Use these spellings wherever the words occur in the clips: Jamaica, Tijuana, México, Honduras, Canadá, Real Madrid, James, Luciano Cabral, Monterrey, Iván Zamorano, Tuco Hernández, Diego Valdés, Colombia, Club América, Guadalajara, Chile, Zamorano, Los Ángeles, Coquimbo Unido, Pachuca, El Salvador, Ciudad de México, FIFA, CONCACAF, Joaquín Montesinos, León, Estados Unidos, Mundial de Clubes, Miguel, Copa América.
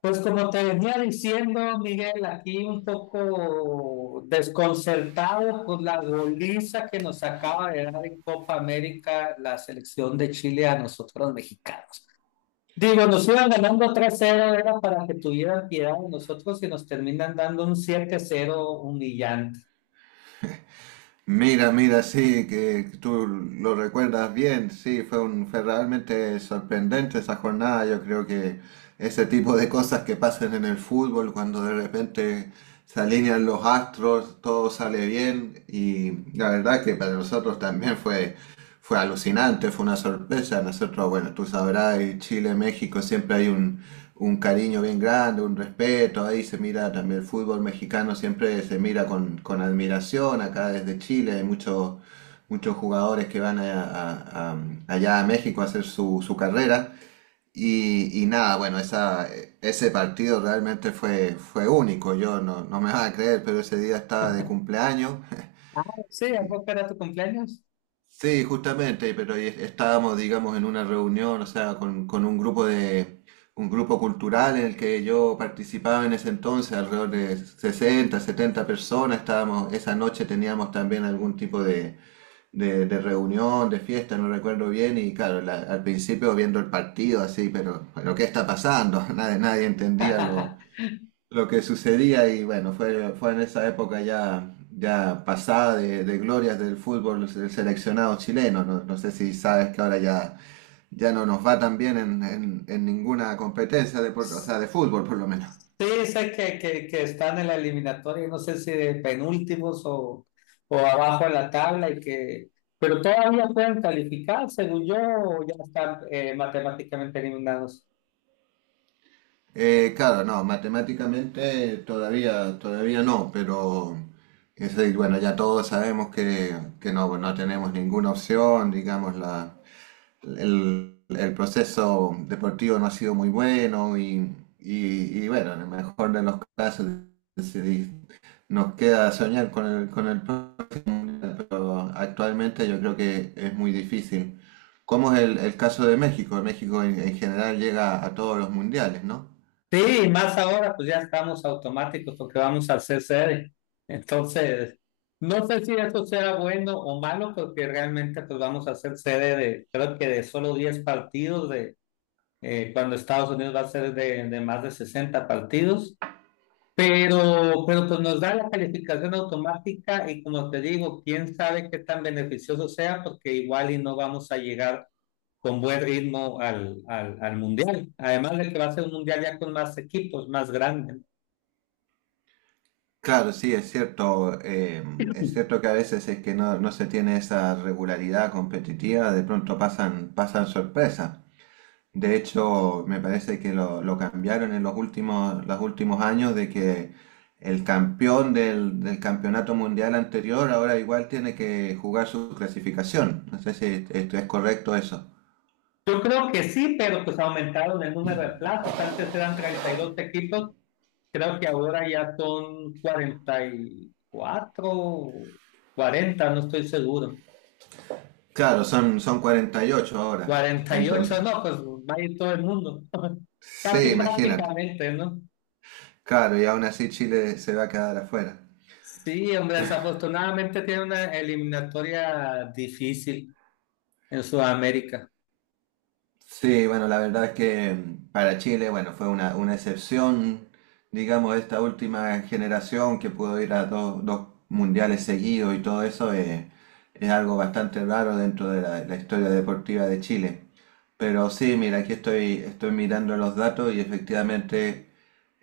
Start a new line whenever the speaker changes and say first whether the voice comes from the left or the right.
left: Pues como te venía diciendo, Miguel, aquí un poco desconcertado por la goliza que nos acaba de dar en Copa América la selección de Chile a nosotros los mexicanos. Digo, nos iban ganando 3-0, era para que tuvieran piedad de nosotros y nos terminan dando un 7-0 humillante.
right: Mira, sí, que tú lo recuerdas bien, sí, fue realmente sorprendente esa jornada. Yo creo que ese tipo de cosas que pasan en el fútbol, cuando de repente se alinean los astros, todo sale bien, y la verdad que para nosotros también fue alucinante, fue una sorpresa. Nosotros, bueno, tú sabrás, en Chile, México, un cariño bien grande, un respeto. Ahí se mira también el fútbol mexicano, siempre se mira con admiración. Acá desde Chile hay muchos, muchos jugadores que van a- allá a México a hacer su carrera. Y nada, bueno, ese partido realmente fue único. Yo no, No me vas a creer, pero ese día estaba de cumpleaños.
left: Ah, sí, ¿a poco era tu cumpleaños?
right: Sí, justamente, pero ahí estábamos, digamos, en una reunión, o sea, con un grupo cultural en el que yo participaba en ese entonces, alrededor de 60 70 personas, estábamos, esa noche teníamos también algún tipo de reunión, de fiesta, no recuerdo bien, y claro, al principio viendo el partido así, pero ¿qué está pasando? Nadie, nadie entendía lo que sucedía y bueno, fue en esa época ya, ya pasada de glorias del fútbol del seleccionado chileno. No sé si sabes que ahora ya, ya no nos va tan bien en, en ninguna competencia, de, o sea, de fútbol por lo menos.
left: Sí, sé que están en la eliminatoria, no sé si de penúltimos o abajo en la tabla, y que, pero todavía pueden calificar, según yo, o ya están matemáticamente eliminados.
right: Claro, no, matemáticamente todavía, todavía no, pero es decir, bueno, ya todos sabemos que, no tenemos ninguna opción, digamos, el proceso deportivo no ha sido muy bueno y bueno, en el mejor de los casos decidí- nos queda soñar con el próximo mundial, pero actualmente yo creo que es muy difícil. Como es el caso de México? México en general llega a todos los mundiales, ¿no?
left: Sí, y más ahora, pues ya estamos automáticos porque vamos a hacer sede. Entonces, no sé si eso será bueno o malo, porque realmente pues vamos a hacer sede de, creo que de solo 10 partidos, de cuando Estados Unidos va a ser de, más de 60 partidos. Pero pues nos da la calificación automática y como te digo, quién sabe qué tan beneficioso sea, porque igual y no vamos a llegar con buen ritmo al mundial. Además de que va a ser un mundial ya con más equipos, más grande.
right: Claro, sí, es cierto. Es cierto que a veces es que no, no se tiene esa regularidad competitiva, de pronto pasan sorpresas. De hecho, me parece que lo cambiaron en los últimos años de que el campeón del campeonato mundial anterior ahora igual tiene que jugar su clasificación. No sé si esto es correcto eso.
left: Yo creo que sí, pero pues aumentaron el número de plazas. Antes eran 32 equipos, creo que ahora ya son 44, 40, no estoy seguro.
right: Claro, son 48 ahora.
left: cuarenta y
right: Entonces,
left: ocho no, pues va a ir todo el mundo.
right: sí,
left: Casi
right: imagínate.
left: prácticamente, ¿no?
right: Claro, y aún así Chile se va a quedar afuera.
left: Sí, hombre, desafortunadamente tiene una eliminatoria difícil en Sudamérica.
right: Sí, bueno, la verdad es que para Chile, bueno, fue una excepción, digamos, esta última generación que pudo ir a dos mundiales seguidos y todo eso, es algo bastante raro dentro de la historia deportiva de Chile. Pero sí, mira, aquí estoy mirando los datos y efectivamente,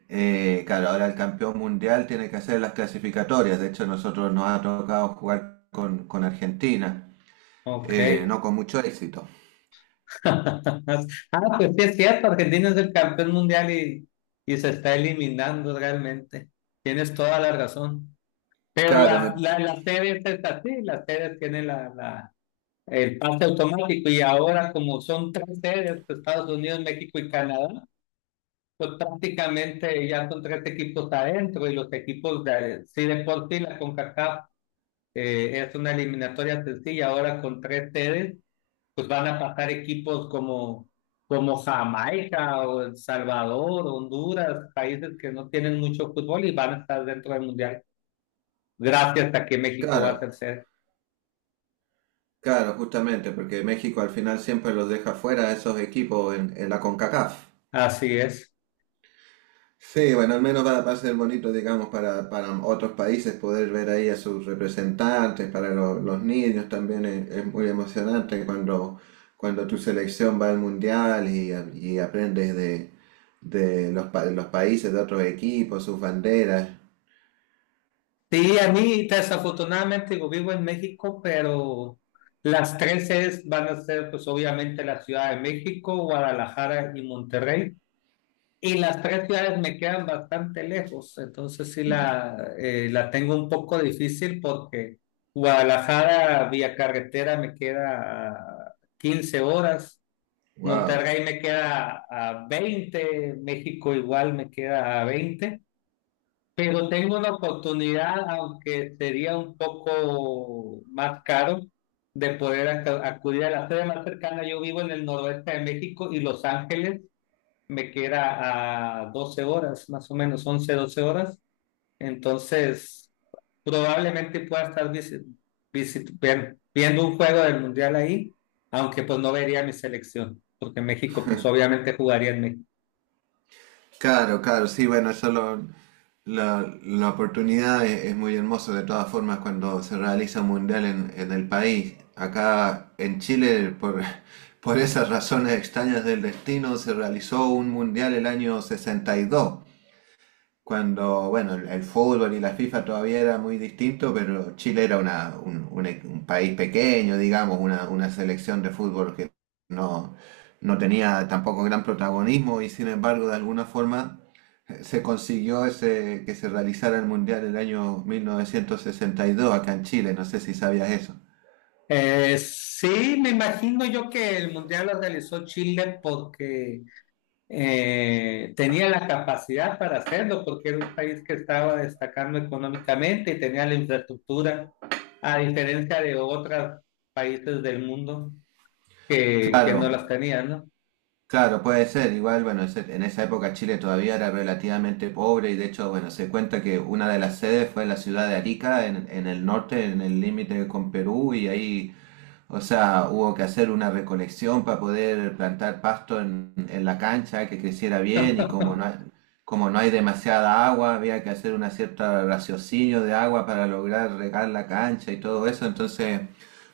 right: claro, ahora el campeón mundial tiene que hacer las clasificatorias. De hecho, nosotros nos ha tocado jugar con Argentina,
left: Ok.
right: no con mucho éxito.
left: Ah, pues sí es cierto, Argentina es el campeón mundial, y se está eliminando realmente. Tienes toda la razón. Pero
right: Claro,
left: las,
right: me-
left: la- las, series es así, las series tienen el pase automático y ahora como son tres series, pues, Estados Unidos, México y Canadá. Pues prácticamente ya son tres equipos adentro y los equipos de, si de por sí la CONCACAF es una eliminatoria sencilla, ahora con tres sedes, pues van a pasar equipos como Jamaica o El Salvador, Honduras, países que no tienen mucho fútbol y van a estar dentro del Mundial, gracias a que México va a
right: claro.
left: ser sede.
right: Claro, justamente, porque México al final siempre los deja fuera a esos equipos en la CONCACAF.
left: Así es.
right: Sí, bueno, al menos va a ser bonito, digamos, para otros países poder ver ahí a sus representantes, para los niños también es muy emocionante cuando, cuando tu selección va al mundial y aprendes de los, los países, de otros equipos, sus banderas.
left: Sí, a mí desafortunadamente digo, vivo en México, pero las tres sedes van a ser pues obviamente la Ciudad de México, Guadalajara y Monterrey. Y las tres ciudades me quedan bastante lejos, entonces sí la tengo un poco difícil porque Guadalajara vía carretera me queda a 15 horas,
right: ¡Wow!
left: Monterrey me queda a 20, México igual me queda a 20. Pero tengo una oportunidad, aunque sería un poco más caro, de poder acudir a la sede más cercana. Yo vivo en el noroeste de México y Los Ángeles me queda a 12 horas, más o menos 11, 12 horas. Entonces, probablemente pueda estar viendo un juego del Mundial ahí, aunque pues no vería mi selección, porque México pues obviamente jugaría en México.
right: Claro, claro, sí, bueno, la oportunidad es muy hermosa de todas formas cuando se realiza un mundial en el país. Acá en Chile, por esas razones extrañas del destino, se realizó un mundial el año 62. Cuando, bueno, el fútbol y la FIFA todavía era muy distinto, pero Chile era una, un e- un país pequeño, digamos, una selección de fútbol que no, no tenía tampoco gran protagonismo y sin embargo, de alguna forma, se consiguió ese, que se realizara el Mundial el año 1962 acá en Chile. No sé si sabías eso.
left: Sí, me imagino yo que el mundial lo realizó Chile porque tenía la capacidad para hacerlo, porque era un país que estaba destacando económicamente y tenía la infraestructura, a diferencia de otros países del mundo que no
right: Claro,
left: las tenían, ¿no?
right: claro, puede ser. Igual, bueno, en esa época Chile todavía era relativamente pobre y de hecho, bueno, se cuenta que una de las sedes fue en la ciudad de Arica, en el norte, en el límite con Perú y ahí, o sea, hubo que hacer una recolección para poder plantar pasto en la cancha, que creciera bien y como no hay demasiada agua, había que hacer una cierta raciocinio de agua para lograr regar la cancha y todo eso. Entonces,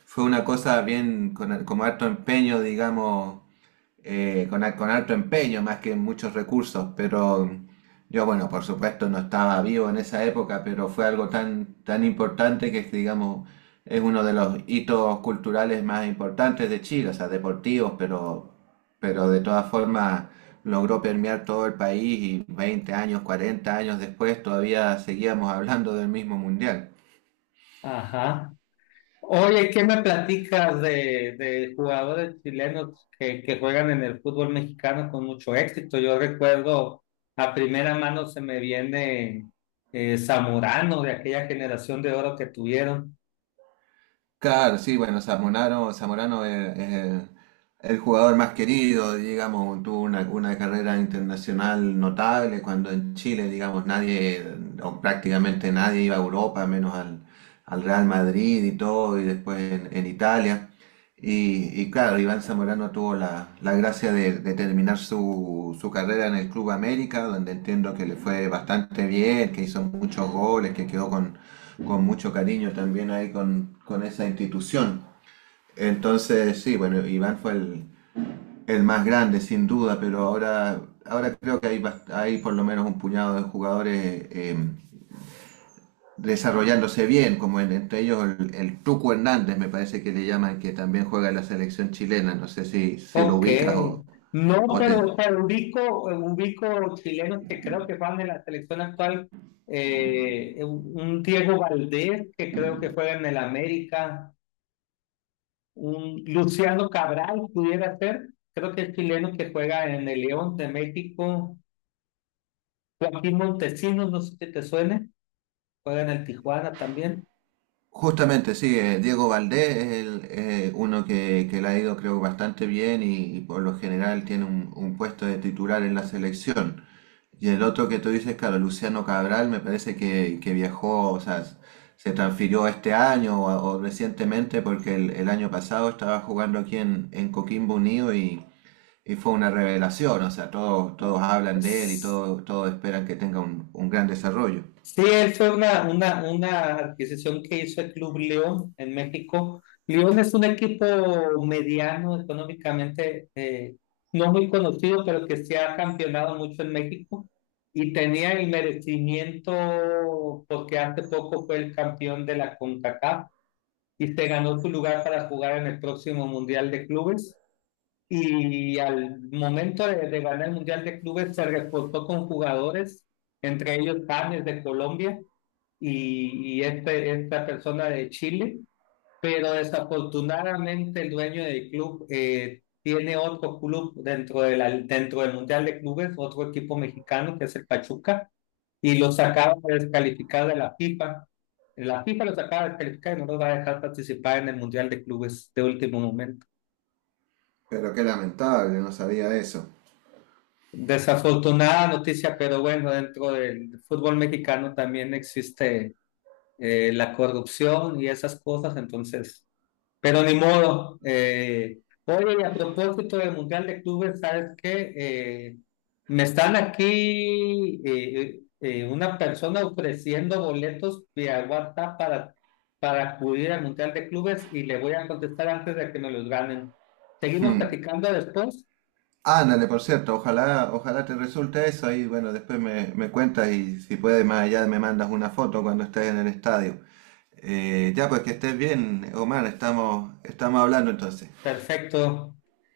right: fue una cosa bien con harto empeño, digamos, con alto empeño más que muchos recursos, pero mm, yo, bueno, por supuesto no estaba vivo en esa época, pero fue algo tan, tan importante que, digamos, es uno de los hitos culturales más importantes de Chile, o sea, deportivos, pero de todas formas logró permear todo el país y 20 años, 40 años después todavía seguíamos hablando del mismo mundial.
left: Ajá. Oye, ¿qué me platicas de jugadores chilenos que juegan en el fútbol mexicano con mucho éxito? Yo recuerdo, a primera mano se me viene Zamorano de aquella generación de oro que tuvieron.
right: Claro, sí, bueno, Zamorano es el jugador más querido, digamos, tuvo una carrera internacional notable cuando en Chile, digamos, nadie, o prácticamente nadie iba a Europa, menos al Real Madrid y todo, y después en Italia. Y claro, Iván Zamorano tuvo la gracia de terminar su carrera en el Club América, donde entiendo que le fue bastante bien, que hizo muchos goles, que quedó con mucho cariño también ahí con esa institución. Entonces, sí, bueno, Iván fue el más grande sin duda, pero ahora, ahora creo que hay por lo menos un puñado de jugadores, desarrollándose bien, como entre ellos el Tuco Hernández, me parece que le llaman, que también juega en la selección chilena. No sé si, si lo
left: Ok,
right: ubicas
left: no,
right: o te...
left: pero ubico, ubico chilenos que creo que juegan en la selección actual. Un Diego Valdés que creo que juega en el América. Un Luciano Cabral pudiera ser, creo que el chileno que juega en el León de México, Joaquín Montesinos, no sé si te suene, juega en el Tijuana también.
right: Justamente, sí, Diego Valdés es el, uno que le ha ido creo bastante bien y por lo general tiene un puesto de titular en la selección. Y el otro que tú dices, claro, Luciano Cabral, me parece que viajó, o sea, se transfirió este año o recientemente porque el año pasado estaba jugando aquí en Coquimbo Unido y fue una revelación, o sea, todos, todos hablan de él y todos, todos esperan que tenga un gran desarrollo.
left: Sí, él fue una adquisición que hizo el Club León en México. León es un equipo mediano económicamente, no muy conocido, pero que se ha campeonado mucho en México y tenía el merecimiento porque hace poco fue el campeón de la CONCACAF y te ganó tu lugar para jugar en el próximo Mundial de Clubes. Y al momento de ganar el Mundial de Clubes se reportó con jugadores, entre ellos James de Colombia y esta persona de Chile. Pero desafortunadamente el dueño del club tiene otro club dentro del Mundial de Clubes, otro equipo mexicano que es el Pachuca, y los acaba de descalificar de la FIFA. La FIFA los acaba de descalificar y no los va a dejar participar en el Mundial de Clubes de último momento.
right: Pero qué lamentable, no sabía eso.
left: Desafortunada noticia, pero bueno, dentro del fútbol mexicano también existe la corrupción y esas cosas, entonces... Pero ni modo. Oye, y a propósito del Mundial de Clubes, ¿sabes qué? Me están aquí una persona ofreciendo boletos vía WhatsApp para acudir al Mundial de Clubes y le voy a contestar antes de que me los ganen. ¿Seguimos platicando después?
right: Ándale, por cierto, ojalá, ojalá te resulte eso y bueno, después me, me cuentas y si puedes más allá me mandas una foto cuando estés en el estadio. Ya, pues que estés bien, Omar, estamos, estamos hablando entonces.
left: Perfecto.